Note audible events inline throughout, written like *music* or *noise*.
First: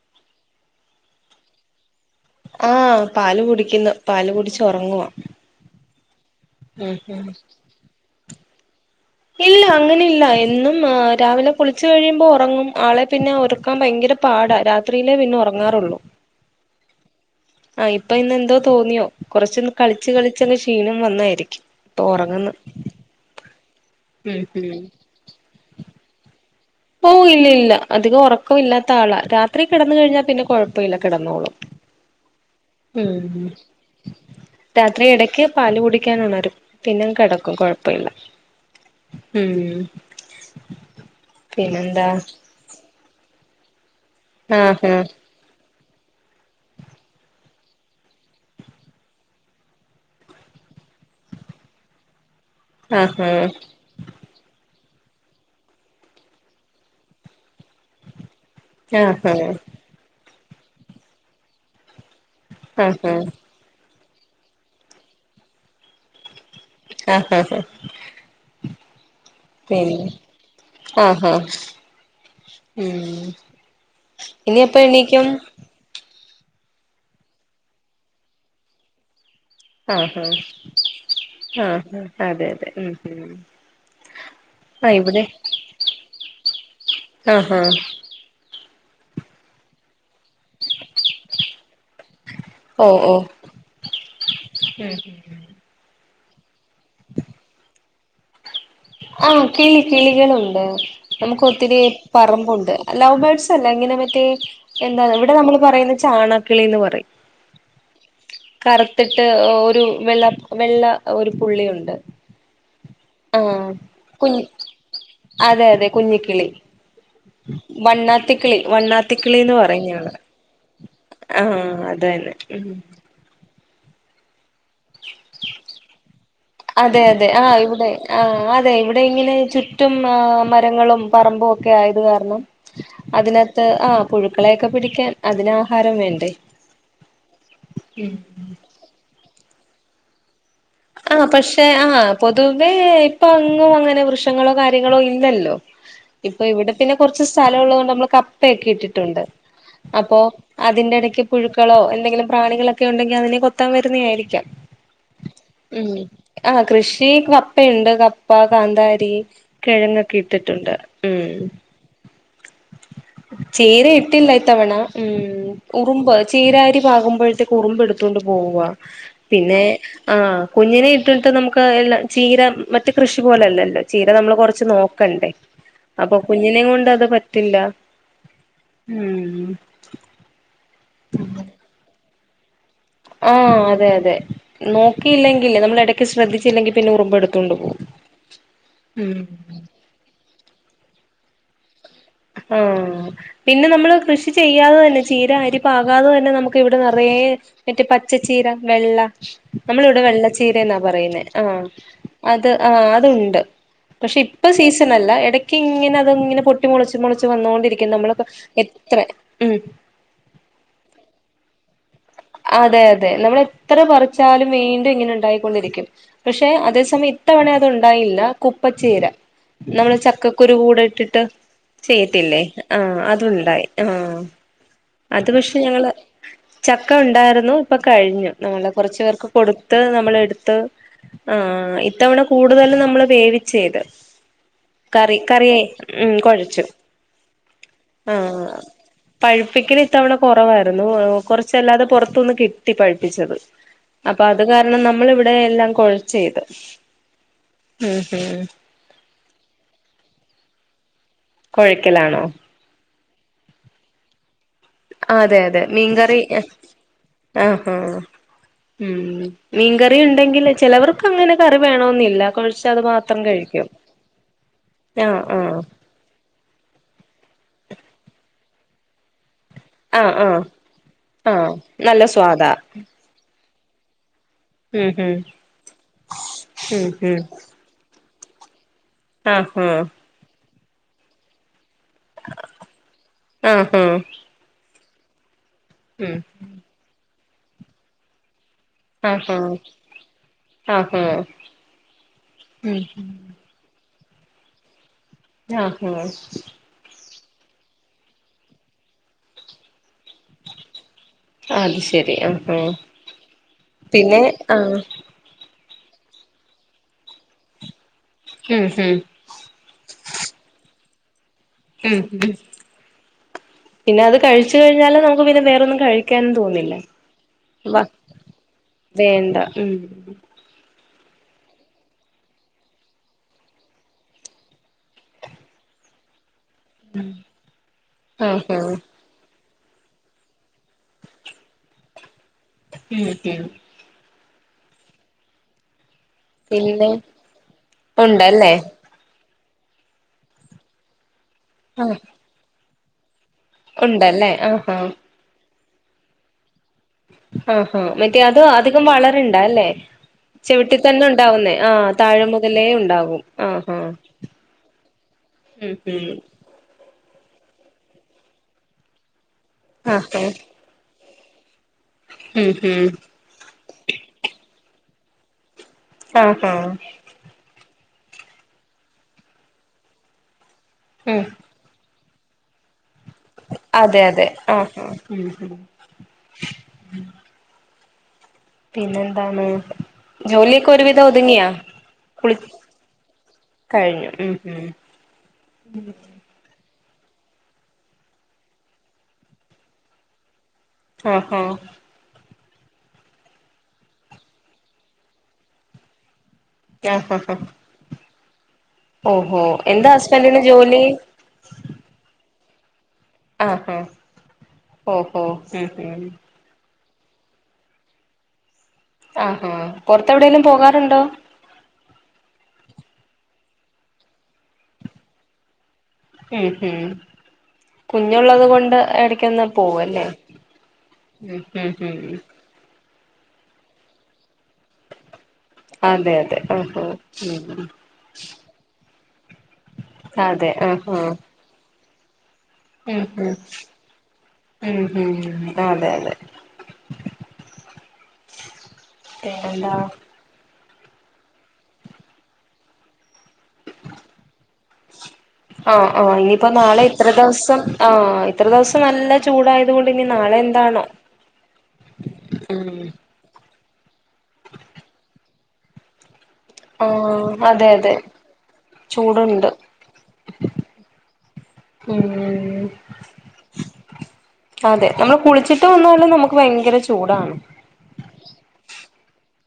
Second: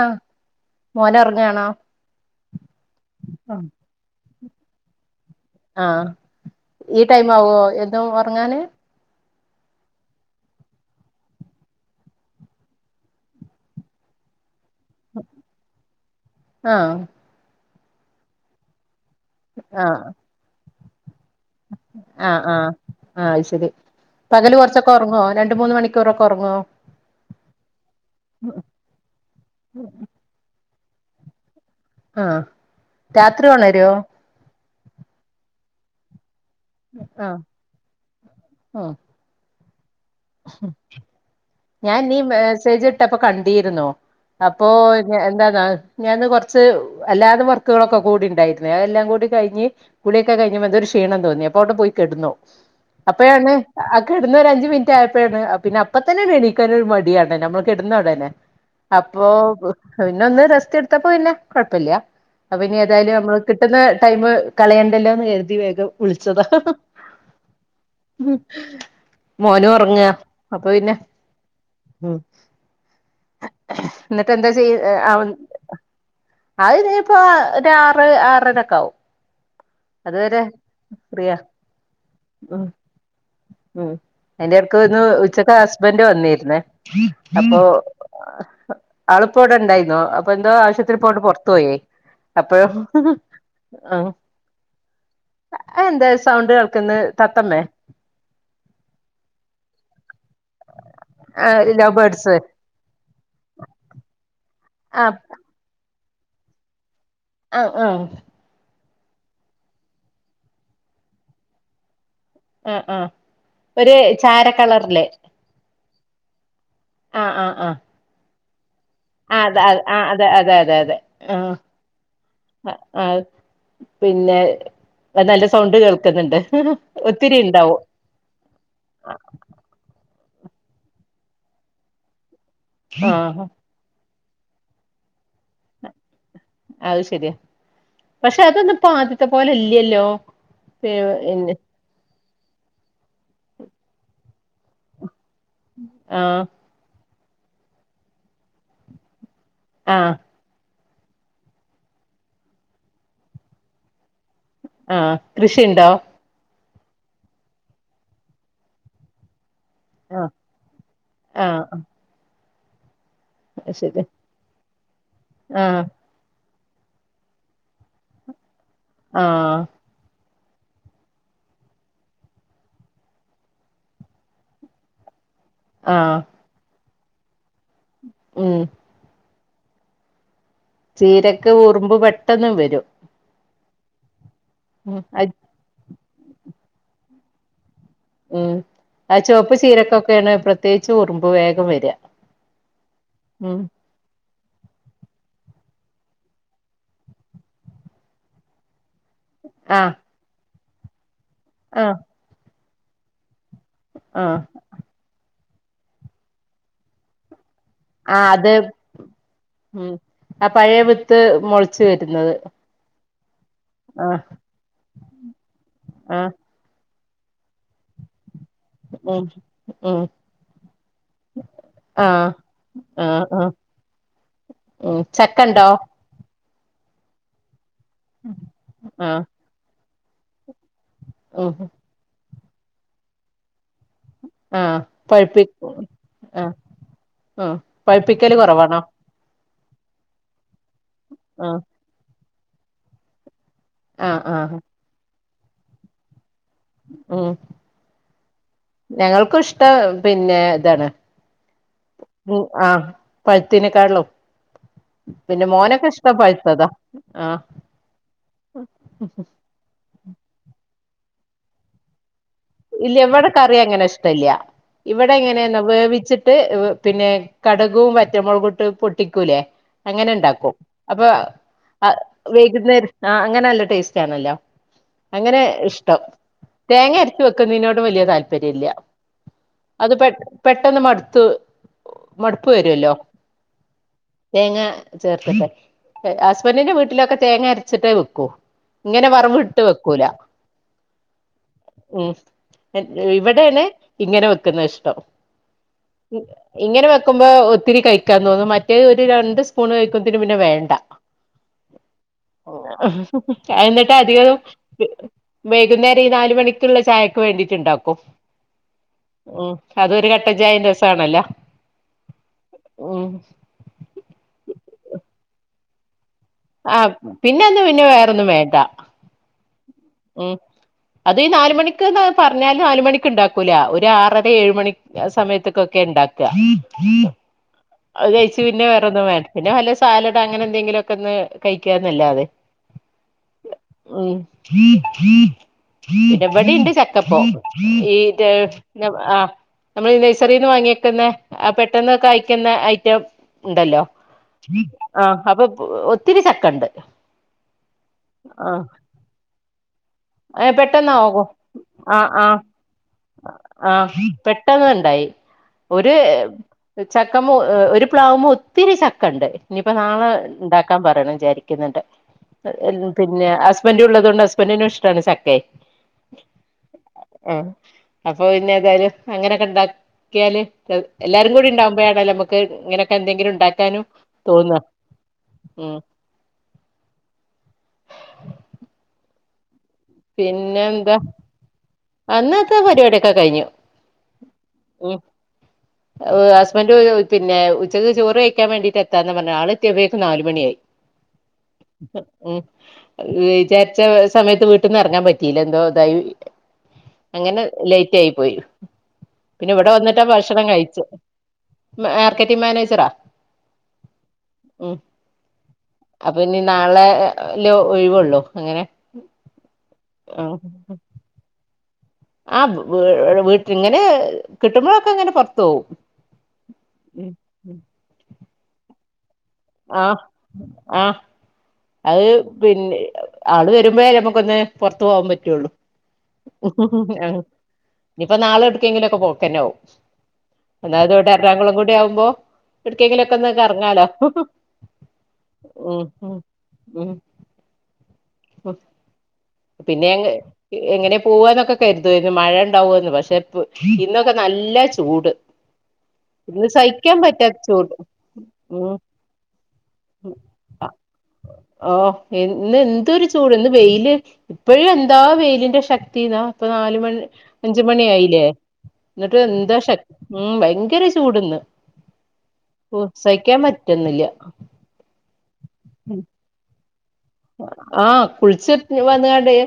ആഹ് മോൻ ഉറങ്ങാണോ ആപാല് കുടിക്കുന്നു പാ ൽകുടിച്ചു ഉറങ്ങുവ ആഹ ഈ ടൈം ആവോ എന്നും ഉറങ്ങാനെ ഇല്ല അങ്ങനെ ഇല്ല എന്നും രാവിലെ കുളിച്ചു കഴിയുമ്പോ ഉറങ്ങും ആളെ പിന്നെ ഉറക്കാൻ ഭയങ്കര പാടാ രാത്രി എത്രയിലേ പിന്നെ ഉറങ്ങാറുള്ളൂ ആഹ് ആ ഇപ്പൊ ഇന്ന് യെന്തോ തോന്നിയോ കുറച്ചൊന്ന് ആഹ് കളിച്ച് ക്ഷീണം വന്നായിരുന്നു ആഹ് ആഹ് ആഹ ശരി ഉം പകല് ഉം കുറച്ചൊക്കെ ഉറങ്ങോ രണ്ട് രണ്ട് മൂന്ന് മണിക്കൂർ ഒക്കെ ഉറങ്ങോ ഓ ഇല്ല ഇല്ല അതികം ഒറക്കോ ഇല്ലാത്ത ആളാ രാത്രി കിടന്ന് കഴിഞ്ഞാ പിന്നെ കൊഴ് പ്പയില്ല കിടന്നോളും ആഹ് ഉം രാത്രി ഒണരോ രാത്രി ഇടക്ക് പാല് കുടിക്കാനൊണരും പിന്നെ അങ്ങ് ആഹ് കിടക്കും കൊഴപ്പ ഇല്ല ഉം ഉം ഞാൻ പിന്നെന്താ നീ മേസേജ് ട്ടപ്പൊ കണ്ടീരുന്നോ അപ്പൊ ആഹ് *unintelligible* എന്താന്നാ ഞാനന്ന് കുറച്ച് അല്ലാതെ വർക്കുകളൊക്കെ കൂടി ഉണ്ടായിരുന്നു അതെല്ലാം കൂടി കഴിഞ്ഞ് കുളിയൊക്കെ കഴിഞ്ഞപ്പെ എന്തൊരു ക്ഷീണം തോന്നി അപ്പോ അങ്ങട്ട് പോയി കെടന്നു ആഹ് ആഹ് ആഹ് അപ്പഴാണ് ആ കിടന്ന ഒരഞ്ചു മിനിറ്റ് യപ്പോഴാണ് പിന്നെ അപ്പ തന്നെ എണീക്കാനൊരു മടിയാണ് നമ്മൾ കെടന്നൊടനെ ആഹ് അപ്പൊ ആഹ് പിന്ന ഒന്ന് റെസ്റ്റ് എടുത്തപ്പോ പിന്നെ കൊഴപ്പില്ല അപ്പ ആഹ് ഇനിഏതായാലും നമ്മള് കിട്ടുന്ന ടൈമ് കളയണ്ടല്ലോ എന്ന് കരുതി വേഗം കുളിച്ച ച്ചതാ ആഹ് ആഹ് മോനും പിന്നെ ഉറങ്ങുവാ അപ്പൊ പിന്നെ ആഹ് ആഹ് ഉം എന്നിട്ട് എന്താ ഇനി എപ്പ ചെയ്യാ ആവ് എണീക്കും അതിനിയിപ്പൊ ആറ് ആറൊരക്കാവും ആഹ് ആഹ് ആഹ് അതെ അതെ ഉം ഉം ആഹ് ക്ക്ന്ന് ഇവിടെ ഉച്ചക്ക ഹസ്ബൻ്റ് വന്നിരുന്നേ ആഹ് അപ്പോ ആഹ് അളുപ്പ വിടെ ഇണ്ടായിനു അപ്പ എന്തോ ആവശ്യത്തിന് ഇപ്പൊ പുറത്തു പോയേ അപ്പ ഓ ഓ മ് എന്താച്ച സൗണ്ട് കേൾക്ക്ന്ന് തത്തമ്മേ ആഹ് കിളി കിളികളുണ്ട് നമുക്ക് ആ ഒത്തിരി ലവ് ബേർഡ്സ് പറമ്പുണ്ട് ലവ് ബേർഡ്സ് അല്ല ഇങ്ങനെ മറ്റേ ആ എന്താണ് ഇവിടെ നമ്മൾ പറ കേന്ന് ചാണാക്കിളിന്ന് പറയും ആഹ് ആഹ് കറുത്തിട്ട് ഒരു വെള്ള വെള്ള ഒരു പുള്ളിയുണ്ട് ആ ഒരു കുഞ്ഞ് ചാര കളറില് അതെ അതെ കുഞ്ഞിക്കിളി ആ ആ ആ വണ്ണാ ത്തിക്കിളി ആ വണ്ണാത്തിക്കിളിന്ന് അത പറയും ആ ഞങ്ങൾ അതെ അതെ അതെ അതെ ആ അത് തന്നെ ഉം ആ പിന്നെ നല്ല സൗണ്ട് കേൾക്കുന്നുണ്ട് അതെ അതെ ഒത്തിരി ആ ഉണ്ടാവും ഇവിടെ ആ അതെ ഇവിടെ ഇങ്ങനെ ചുറ്റും ആ മരങ്ങളും പറമ്പും ഒക്കെ ആയത് കാരണം ആ അതിനകത്ത് ആ പുഴുക്കളെയൊക്കെ പിടിക്കാൻ അതിന് ആഹാരം വേണ്ടേ അത് ശരിയാ പക്ഷെ അതൊന്നപ്പോ ആദ്യത്തെ പോലെ ഇല്ല്യല്ലോ ആ പക്ഷെ ആ പൊതുവേ ഇപ്പൊ അങ്ങും അങ്ങനെ വൃക്ഷങ്ങളോ കാര്യങ്ങളോ ഇല്ലല്ലോ ആ ഇപ്പൊ ഇവിടെ പിന്നെ കുറച്ച് സ്ഥലം ഉള്ളത് കൊണ്ട് നമ്മൾ കപ്പയൊക്കെ ഇട്ടിട്ടുണ്ട് ആ അപ്പൊ അതിന്റെ ഞെക്കി പുഴുക്കളോ എന്തെങ്കിലും പ്രാണികളൊക്കെ ഉണ്ടെങ്കിൽ അതിനെ കൊത്താൻ വരുന്നതായിരിക്കാം തിണ്ടോ ഉം ആ കൃഷി കപ്പയുണ്ട് കപ്പ കാന്താരി കിഴങ്ങൊക്കെ ആ ഇട്ടിട്ടുണ്ട് മ് ആ ചീര ശരി ഇട്ടില്ലാ ഇത്തവണ മ് ആ ഉറുമ്പ് ചീര കി പാകുമ്പോഴത്തേക്ക് ഉറുമ്പ് എടുത്തൊണ്ട് പോവുവാ ആ പിന്നെ ആ കുഞ്ഞിനെ ഇട്ടിട്ട് നമുക്ക് എല്ലാം ചീര മറ്റ് കൃഷി പോലെ അല്ലല്ലോ ചീര നമ്മൾ കൊറച്ച് നോക്കണ്ടേ ആ അപ്പൊ കുഞ്ഞിനെയും കൊണ്ട് അത് ത്തില്ല ഉം മ് ചീരക്ക് ഉറുമ്പ് പെട്ടെ പെട്ടന്നും വരും ആ അതെ അതെ ഉം അത് നോക്കിയില്ലെങ്കില് നമ്മള് എട ശ്രദ്ധിച്ചില്ലെങ്കിൽ പിന്നെ ഉറുമ്പ് എടുത്തു കൊണ്ട് പോവും ഉം ആ ചുവപ്പ് ചീരക്കൊക്കെയാണ് പ്രത്യേകിച്ച് ഉറുമ്പ് വേഗം വെരിയ ആഹ പിന്നെ നമ്മള് കൃഷി ചെയ്യാതെ തന്നെ ചീര അരി പാകാതെ തന്നെ നമുക്ക് ഇവിടെ നിറയെ മറ്റേ പച്ചച്ചീര വെള്ള നമ്മള് ആഹ് ഇവിടെ വെള്ള ചീ ന്നാ പറയുന്നേ ആ ആഹ് അത് ആഹ് അതുണ്ട് പക്ഷെ ആഹ് ഇപ്പ സീസൺ അല്ല ഇട ഇങ്ങനെ അതങ്ങനെ പൊ ട്ടി മുളച്ച് മുളച്ച് വന്നോണ്ടിരി ആ അത് ഉം ആ പഴയ വി ത്ത് മുള ച്ച് വരുന്നത് തെ നമ്മള് ത്ര ആഹ് പറിച്ചാലും വീണ്ടും ഇങ്ങനെ ഉണ്ടായിക്കൊണ്ടിരിക്കും ആഹ് പക്ഷെ അതേസമയം ഇത്തവണ അത്ണ്ടായില്ല കുപ്പച്ചീര ഉം നമ്മള് ഉം ചക്കക്കുരു കൂടെ ഇട്ടിട്ട് ആഹ് ചെയ്യത്തില്ലേ ആഹ് അതുണ്ടായി ആഹ് ഉം അത് പക്ഷെ ചക്കണ്ടോ ഞങ്ങള് ച ക്ക ഉണ്ടായിരുന്നു ഇപ്പ കഴിഞ്ഞു നമ്മള കുറച്ച് ആഹ് പേർക്ക് കൊടുത്ത് ന മ്മളെടുത്ത് ഉം ആഹ് ഇത്തവണ കൂടുതലും നമ്മള് വേവിച്ചെയ്ത് ആഹ് പഴ്പ്പി ഉം ആഹ് കുഴച്ചു ആഹ് പഴ്പ്പിക്കല് കുറവാണോ പ്പിക്കല് ഇത്തവണ കുറവാരുന്നു ഓഹ് ആഹ് ച്ചല്ലാതെ പുറത്തുന്ന് കിട്ടി പഴ്പ്പിച്ചത് ആഹ് അപ്പൊ അത് ആഹ് കാരണം നമ്മള് ഇവി ടെ എല്ലാം കുഴച്ചെയ്ത് ഉം ഞങ്ങൾക്കും ഇഷ്ടം പിന്നെ ഇതാണ് കുഴക്കലാണോ പഴുത്തേനെക്കാളും അതെ അതെ മീൻകറി പഴുത്തതാ ആഹ് ആഹ്ഹാ ഉം മീൻക റി ഉണ്ടെങ്കിൽ ചിലവർക്ക് അങ്ങനെ കറി വേണംന്നില്ല ഇല്ല ഇവിടെ കറി അങ്ങനെ ഇഷ്ടല്ല്യ ഇവിടെ ആഹ് എങ്ങനന്നോ ആഹ് വേവിച്ചിട്ട് പിന്നെ കട് കും വറ്റൽമുളകും ഇട്ട് പൊട്ടിക്കൂലേ അങ്ങനെ ആഹ് ആഹ് ഉണ്ടാക്കും അപ്പൊ ആഹ് നല്ല സ്വാദാ വൈകുന്നേരം ആഹ് അങ്ങനെല്ലോ ടേസ്റ്റാണല്ലോ ഉം അങ്ങനെ ഇഷ്ടം ഉം ഉം തേങ്ങ ര്‌ച്ച് വെക്കുന്നെയ്നോട് വെല്ല്യ തല് പര്യല്ല ആ ആ പെട്ടെന്ന് മട്ത്ത് മട്പ്പ് വരൊല്ലോ ആഹ് ആഹ് ആഹ് തേങ്ങ ചേർത്തിട്ടെ അ് ഉം ഹസ്ബന്റിിന്റെ വീട്ടിലൊക്കെ തേങ്ങ അരച്ചിട്ടേ വെക്കൂ ഇങ്ങനെ ആഹ് വറവ് ആഹ് ട്ട് വെക്കൂല ആഹ് ആഹ് ഉം ഉം ഇവടെണെ ഇങ്ങനെ വെക്കുന്നെഷ്ടം. ആ ഹ ക്കുമ്പോ ഒത്തിരി കയിക്കാൻ തോന്നും മറ്റേ ഒര് രണ്ട് സ്പൂണ് കയിക്കുമ്പോത്തിന് പിന്നെ വേണ്ട. അത് ശരി ആഹാ എന്നിട്ട് പിന്നെ അധികം ആഹ് വൈകുന്നേര ഈ നാല് മണി ക്കുള്ള ചായക്ക് വേണ്ടിയിട്ടുണ്ടാക്കും ഉം ഉം ഉം അതൊരു കട്ടൻചായേം രസ വാണല്ല ഉം ഉം പിന്നെ അത് കഴിച്ച് കഴിഞ്ഞാല് നമുക്ക് പിന്നെ വേറൊന്നും കഴി ആഹ് പിന്നെ ഒന്നും പിന്നെ വേറൊന്നും വേണ്ട വേണ്ട ഉം ഉം അത് ഈ നാല് മണിക്ക്ന്ന് പറഞ്ഞാല് നാലുമണിക്ക് ഉണ്ടാക്കൂല്ല. ഒരു ആറര ഏഴ് മണി സമയത്തേക്കൊക്കെ ഉണ്ടാക്കുക. അത് കഴിച്ച് ആഹാ പിന്നെ വേറെ ഒന്നും വേ പിന്നെ വല്ല സാലഡ് അങ്ങനെ എന്തെങ്കിലും ഒക്കെ ഒന്ന് കഴിക്കാന്നല്ലാതെ ഉം ഹും ഉം ഇവിടേണ്ട് പിന്നെ ചക്കപ്പോ ഈ ദെ ഉണ്ടല്ലേ ആ നമ്മളീ നേഴ്സറീന്ന് വാങ്ങിവെക്കുന്നെ ആ പെട്ടെന്ന് ആഹ് കായ്ക്കുന്നെ അയ് *unintelligible* ഉണ്ടല്ലോ ഉണ്ടല്ലേ ആഹാ ആ അപ്പൊ ഒത്തിരി ചക്കണ്ട് ആ ആ മറ്റേ അത് അധികം വളരണ്ട അല്ലേ ചെവിട്ടി പെട്ടെന്ന് തന്നെ ആകും ഉണ്ടാവുന്നേ ആഹ് ആ ആ താഴെ മുതലേ ഉണ്ടാകും ആ ആഹാ പെട്ടെന്നുണ്ടായി ഉം ഒരു ഉം ചക്കമോ ഒരു പ്ലാവുമൊ ഒത്തിരി ചക്ക ഉണ്ട് ഇനിയിപ്പം നാളെ ആഹാ ഇണ്ടാക്കാൻ പറയണം ശരി ക്കുണ്ട് ഉം ഉം പിന്നെ ഹസ്ബൻഡ്‌ ഉള്ളതോണ്ട് ഹസ്ബൻഡിന് ഇ ഷ്ടാണ് ചക്കയേ ആ ആ അപ്പൊ പിന്നെ ഏതായാലും അങ്ങനെയൊക്കെ ഉണ്ടാക്കിയാല് ഉം എല്ലാരും കൂടി ഉണ്ടാവുപോഴാണേ നമ്മ ക്ക് ഇങ്ങനെ അതെ അതെ ആ ആ ഉം ഉം *inaudible* പിന്നെ എന്താണ് ജോലിയൊക്കെ ഒരുവിധം ഒതുങ്ങിയാ ആ കുളി ഇന്നത്തെ പരിപാടിയൊക്കെ കഴിഞ്ഞു കഴിഞ്ഞു ഉം ഉം പിന്നെ ഉച്ചക്ക് ചോറ് കയ്ക്കാൻ വേണ്ടീട്ട് എത്താന്ന് പറഞ്ഞതാ ആള് എത്തിയപ്പോഴേക്കും നാല് മണിയായി ആ ആ ഉം വിചാരിച്ച സമയത്ത് വീട്ടീന്ന് ഇറങ്ങാൻ പറ്റിയില്ല എന്തോ ഇതായി ആഹ് ആഹ് അങ്ങനെ ആഹ് ലേറ്റായി പോയി ഓഹോ പിന്നെ ഇവിടെ എന്താ വന്നിട്ടാ ഹസ്ബൻഡന് ഭക്ഷണം ജോലി കഴിച്ചു *unintelligible* മാനേജറാ ആ ആ ഉം ഓഹോ ഉം ഉം ലോ ഒഴിവൊള്ളൂ അങ്ങനെ ആഹാ പൊറത്ത് എവിടേലും പോകാറുണ്ടോ ആ വീഴ് വീട്ട് ഇങ്ങനെ കിട്ടുമ്പോഴൊക്കെ ഇങ്ങനെ പുറത്തു പോവും ഉം ഉം ഉം *unintelligible* ഉള്ളത് കൊണ്ട് എട ആ ആ ഉം ഉം അത് ഉം പിന്നെ ആള് വരുമ്പഴേ നമുക്കൊന്ന് പുറത്ത പോവാൻ പറ്റുള്ളു അതെ അതെ ആഹ് ഇനിയിപ്പോ നാളെ എടുക്കെങ്കിലും ഓക്കെ പോ കൊനൗ ആഹ് ഉം അതെ അതാത് ആഹ് ഇവിടെ ആഹ് എറാകുളം കൂടി എവിടെയാവുമ്പോ എവിടക്കെങ്കിലും ഉം ഒക്കെ ഒന്ന് ഉം കറങ്ങാലോ ഉം മം ഉം അതെ അതെ ഉം ഹോ പിന്നെ എന്താ എങ്ങനെ പോവാന്നൊക്കെ കരുതമായിന്ന് മഴ ഇണ്ടാവന്ന് പക്ഷെ ഇന്നൊക്കെ നല്ല ചൂട് ആ ആഹ ഇന്ന് ഇനിയിപ്പോ നാളെ സഹിക്കാൻ ഇത്ര പറ്റാത്ത ദിവസം ചൂട് ആഹ ഇത്ര ദിവസം നല്ല ചൂടായി ഓ എന്ന് എന്തരു ചൂടന്ന് വെയില് ഇപ്പഴും എന്താ വെയിലിന്റെ ശക്തി എന്നാ ഇപ്പൊ നാല് മണി ആഹ് അതെ അഞ്ചുമണി അതെ ആയില്ലേ എന്നിട്ട് ചൂടുണ്ട് എന്താ ശക്ത ഭയങ്കര ചൂട്ന്ന് ഉം സഹിക്കാൻ പറ്റുന്നില്ല ഒന്ന് കുളി ചിറ്റ വന്ന നമുക്ക് ഭയങ്കര ചു ആ കുളിച്ച വന്നുകടേ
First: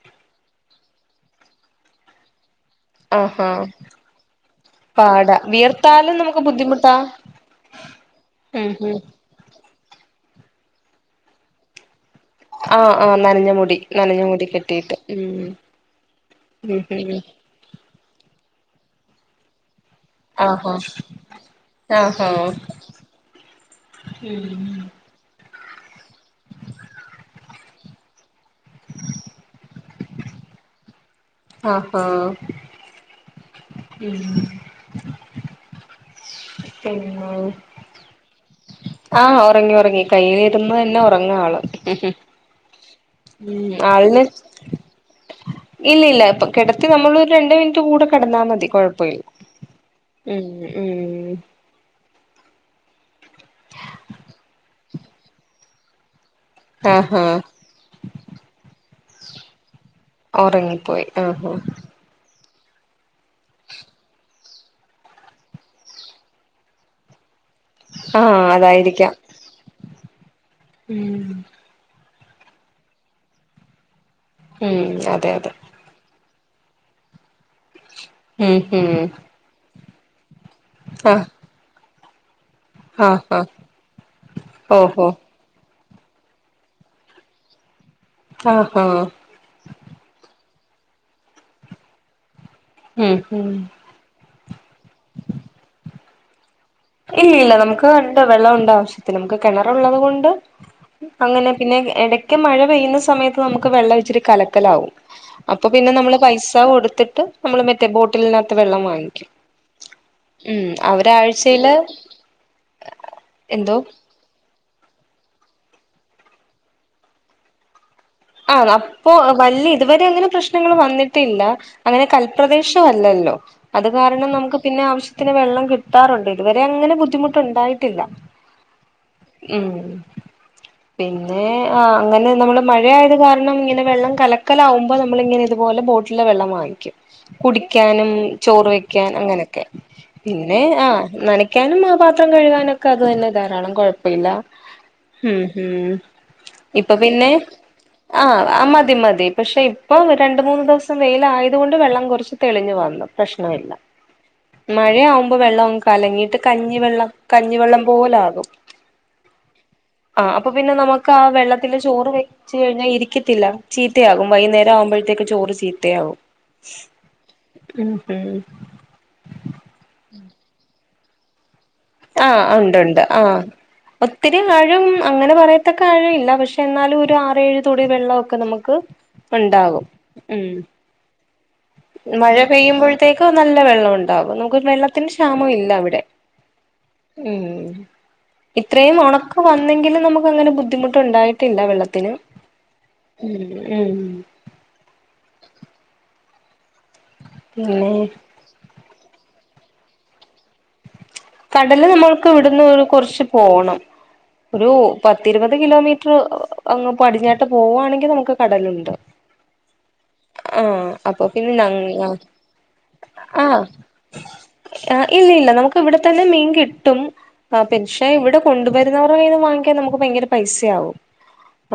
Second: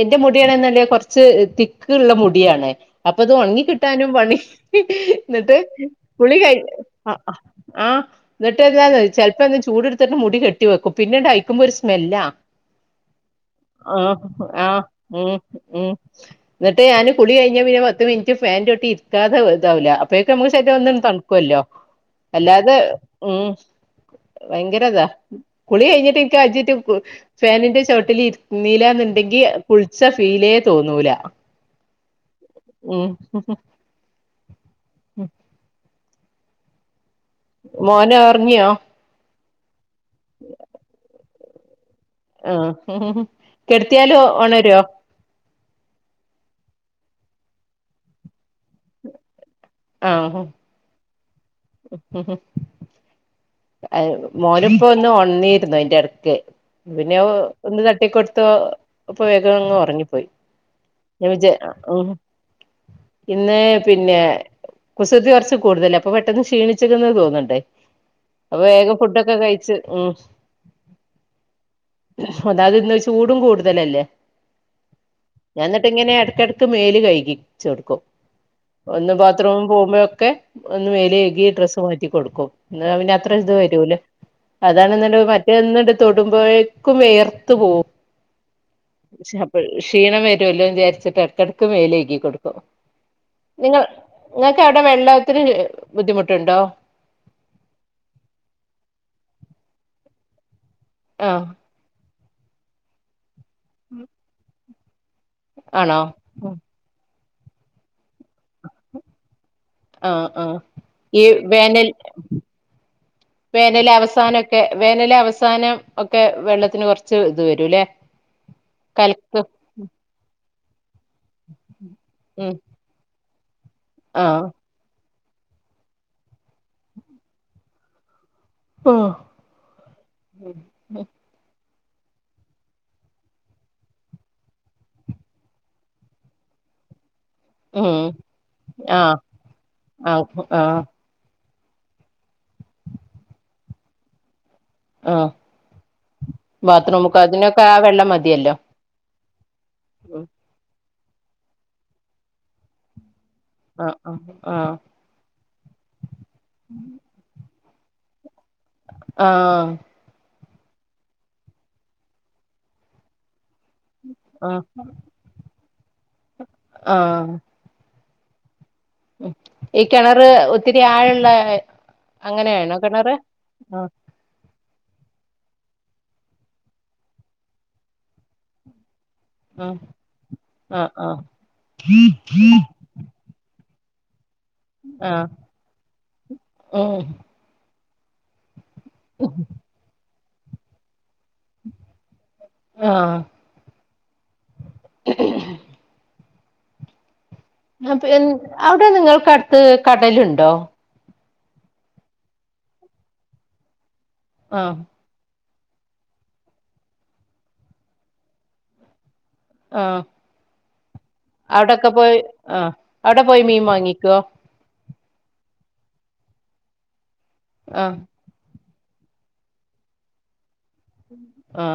എന്റെ മുടിയണന്നല്ല കുറച്ച് തിക്ക് ഉള്ള മുടിയാണ് അപ്പൊത് ആഹാ ഉണങ്ങി കിട്ടാനും പണി പാടാ എന്നിട്ട് വിയർത്താലും കുളി നമുക്ക് കഴിഞ്ഞ് ബുദ്ധിമുട്ടാ ആഹ് എന്നിട്ട് ഉം എന്താ ഉം ചലപ്പോ എന്നിട്ട് ചൂട്ടുത്തിട്ട് മുടി കെട്ടി വെക്കും പിന്നെ ഡയിക്മിർച്ച മെല്ല ആഹ് ആഹ് നനഞ്ഞ മുടി ആ നനഞ്ഞ മുടി ആ കെട്ടിയിട്ട് ഉ ഉം ഉ ഉം എന്നിട്ട് ഞാന് ഉം കുളി കഴിഞ്ഞ പിന്നെ പത്ത് മിനിറ്റ് ഫാൻ്റ ചുവട്ടി ഇരി രാധ വെറുതെ ആവൂല അപ്പയൊക്കെ നമ്മുക്ക് ആഹാ ശരിയം ഒന്നും തണുക്കുവല്ലോ ആഹാ അല്ലാതെ ഉ ഉം ഭയങ്കര ഇതാ കുളി കഴിഞ്ഞട്ട് എക്ക് അജി ഫാനിന്റെ ചുവട്ടിൽ ഇരുന്നില്ല എന്നുണ്ടെങ്കി കുളിച്ച ഫീലേ തോന്നൂല ആഹഹ ഉം ഉ ഉ മോന അറിഞ്ഞിയോ ആഹ ഉറങ്ങി ഉറങ്ങി കയ്യിലിരുന്ന് തന്നെ ഉറങ്ങ ആള് ആഹ ഉം കെടുത്തിയാലോ ആളിന് ഓണരുവോ ഇല്ല ഇല്ല ഇപ്പ കിടത്തി നമ്മൾ ഒരു രണ്ട് മിനിറ്റ് കൂടെ കിടന്നാൽ മതി കുഴപ്പമില്ല ഉം ഉം ഉ അ മോരം ഇപ്പൊ ഒന്ന് ഉണ്ണിയിരുന്നു അതിന്റെ ഇടക്ക് പിന്നെ ആഹാ ഒന്ന് തട്ടി കൊടുത്ത അപ്പൊ വേഗംങ്റങ്ങു പോയി ഒറങ്ങിപ്പോയി ഞാ വിജ ആഹാ ഇന്ന പിന്നെ കുസൃതി കുറച്ച് കൂടുതല അപ്പൊ പെട്ടെന്ന് ക്ഷീണിച്ച തോന്നണ്ടേ ആ അതായിരിക്കാം മ്മ് അതാത് ഇന്ന് ചൂടും കൂടുതലല്ലേ ഉം അതെ അതെ കിടക്ക്ടക്ക് മേല് കഴകിച്ച് കൊടുക്കും ഹിം ഹിം ഹുമ ഒക്കെ ഒന്ന് മേലേകി ഡ്രസ് മാറ്റിക്കും കൊടുക്കും ന ആഹ് ആഹ് പിന്നെ *unintelligible* വരുല്ലേ ഓഹോ അതാനിന്നല്ലെ മറ്റ- എന്നട് തൊടുമ്പോഴേക്കും വേർത്ത് പോവും ആഹാ അപ്പ ക്ഷീണംമ ല്ലോ വിചാരിച്ചി്ടക്കടക്ക് മേലേക്കി കൊടുും ഉം ഉം നിങ്ങ നിങ്ങൾക്ക് എവിടെ വെള്ളത്തിന് ബുദ്ധിമുട്ടുണ്ടോ ഇല്ല ഇല്ല നമുക്ക് ഇണ്ട് വെള്ളം ഉണ്ട് ആവശ്യത്തിന് നമുക്ക് കിണർ ഉള്ളത് കൊണ്ട് ആഹ് അങ്ങനെ പിന്നെ എട ക്ക് മഴ പെയ്യുന്ന സമയത്ത് നമുക്ക് വെള്ളം ഇച്ചിരി കലക്കലാവും അപ്പൊ പിന്നെ ആണോ നമ്മള് പൈസ കൊടുത്തിട്ട് നമ്മള മറ്റെ ബോ ട്ടിലനകത്തു വെള്ളം വാങ്ങിക്കും ആഹ് ആഹ് മ് ഈ അവരാഴ്ച വേനൽ എന്തോ വേനൽ അവസാനം വേനല് അവസാനം ഒക്കെ വെള്ളത്തിന് കൊറച്ച് ഇത് വരൂല്ലെ ആ അപ്പൊ വല്ല ഇതുവരെ അങ്ങനെ പ്രശ്ന നിങ്ങള് വന്നി ത്തില്ല അങ്ങനെ ഉം കൽപ്രദേശം അല്ലല്ലോ അത് കാരണം ആഹ് നമുക്ക് പിന്നെ ആവശ്യ ത്തിന് വെള്ളം കിട്ടാറുണ്ട് ഇതുവരെ അങ്ങനെ ബുദ്ധിമുട്ടുണ്ടായിട്ടില്ല ഉം ഉം പിന്നേ ആ അങ്ങനെ നമ്മള് മഴ ആയത് കാരണം ഇങ്ങനെ വെള്ളം കലക്കല് ആകുമ്പോ നമ്മള് ഇങ്ങനെ ഇതുപോലെ ബോട്ടിലിലെ വെള്ളം വാങ്ങിക്കും കുടിക്കാനും ചോറ് വെക്കാൻ ആഹ് അങ്ങനൊക്കെ ആഹ് പിന്നെ ആഹ് ആ നന ക്കാനും ആ പാത്രം കഴുകാനൊക്കെ അത് തന്നെ ധാരാളം കൊഴ പ്പില്ല ആഹ് മ്ഹ് ഹ് ഇപ്പൊ ബാത്റൂമൊക്കെ പിന്നെ അതിനൊക്കെ ആ വെള്ളം ആഹ് മതിയല്ലോ ആ മതി മതി പക്ഷെ ഇപ്പൊ രണ്ട് മൂന്ന് ദിവസ വെയില് ആയത് കൊണ്ട് വെള്ളം കൊറച്ച് തെളിഞ്ഞു വന്നു പ്രശ്നമില്ല ആഹ് ആഹ് ആഹ് മഴയാവുമ്പോ വെള്ളം കലങ്ങിയിട്ട് കഞ്ഞിവെള്ളം കഞ്ഞിവെള്ളം പോലാകും ആഹ് ആ അപ്പൊ പിന്നെ നമുക്ക് ആ വെള്ളത്തില് ചോറ് വെച്ച് കഴിഞ്ഞാൽ ഇരിക്കത്തില്ല ചീത്തയാകും ആഹ് വൈകുന്നേരം ആവുമ്പോഴത്തേക്ക് ചോറ് ചീത്തയാകും ഉം ഉം ഉം ഈ കെണറ് ഒത്തിരി ആഴുള്ള ആഹ് ഉണ്ട് ഉണ്ട് ആഹ് ആഹ് ഒത്തിരി ആഴ ഴും അങ്ങനെ പറയത്തക്കെ ആഴം ഇല്ല പക്ഷെ എന്നാലും ഒരു ആറേഏഴ് തൊടി വെള്ളമൊക്കെ നമുക്ക് ആഹ് ഉണ്ടാകും ഉം ആഹ് ആഹ് മഴ പെയ്യുമ്പോഴത്തേക്കും നല്ല ല്ല വെള്ള ഉണ്ടാവും വെള്ളത്തിന് ആഹ് ക്ഷാമം ഇല്ല അവിടെ ഉം മ്മ് ഇത്രയും ഒണക്ക് വന്നെങ്കിലും നമു അങ്ങനെ ബുദ്ധിമു ണ്ടായിട്ടില്ല വെള്ളത്തില് ആഹ് ഉം ഉം പിന്നെ ങ്പ് ൻ അവിടെ നിങ്ങൾ കട് ത് കടല്ണ്ടോ കടല് നമ്മൾക്ക് ഇവിടുന്ന് കൊർച്ച് പോണം ഒരു ആഹ് പത്തിരുപത് കിലോമീറ്റ്റ് അങ്ങ് പടിഞ്ഞാട്ട് പോവാണെങ്കിൽ നമുക്ക് കടലുണ്ട് ആ ആഹ് അപ്പൊ പിന്നെ അവ്ടെക്കെ ഞങ്ങ പോയി ആ അവ്ടെ പോയി മീൻ വാങ്ങിക്കോ ആ ഇല്ലില്ല നമ്മ ക്വ്ടെത്തന്നെ മീൻ കിട്ടും ആ ആഹ് പെൻഷൻ ഇവിടെ കൊണ്ടുവെ വേറെ വേറെ വാങ്ങിക്കാൻ നമുക്ക് ഭയങ്കര പൈസ് സ്യാവും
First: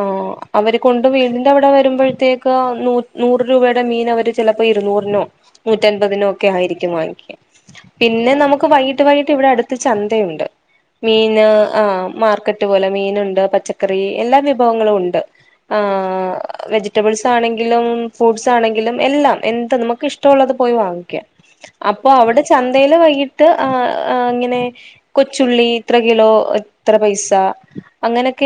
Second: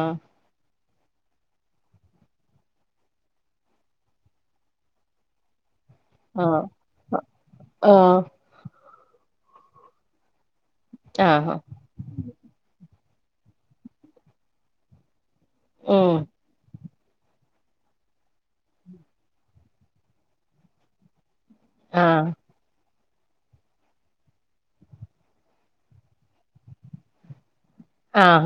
ആ അവര് കൊണ്ട് വീടിന്റെവടെ വരുമ്പോഴത്തേക്കോ അ നൂ നൂറ് രൂപടെ മീൻ അവര് ചെലപ്പോ ഇര്ന്നൂറിനോ ആഹ് നൂറ്റൻപതിനോക്കെയായ്രിക്കും വാങ്ങിക്ക ആഹ് പിന്നെ നമുക് വൈകിട്ട് വൈകിട്ട് ഇവിടെ അടുത്ത് ചന്തയുണ്ട് മീനാ ആഹ് ആ മാർക്കറ്റ് പോലെ മീന് ണ്ട് പച്ചക്കറി എല്ലാവിഭവങ്ങളുണ്ട് ആ ഉം വെജ് റ്റബിൾസാണെങ്കിലും ഫ്രൂട്ട്സാണെങ്കിലും എല്ലാം എന്ത് നമക്കിഷ്ടള്ളത് പോയി വാങ്ങിക്കാം അപ്പൊ ആഹ് അവടെ ചന്തേല് വെ ത് ആ ആ ങ്ങനെ കൊച്ചുള്ളി ത്രകിലോ ത്രപൈസാ അങ്ങനെക്കെ ആഹ്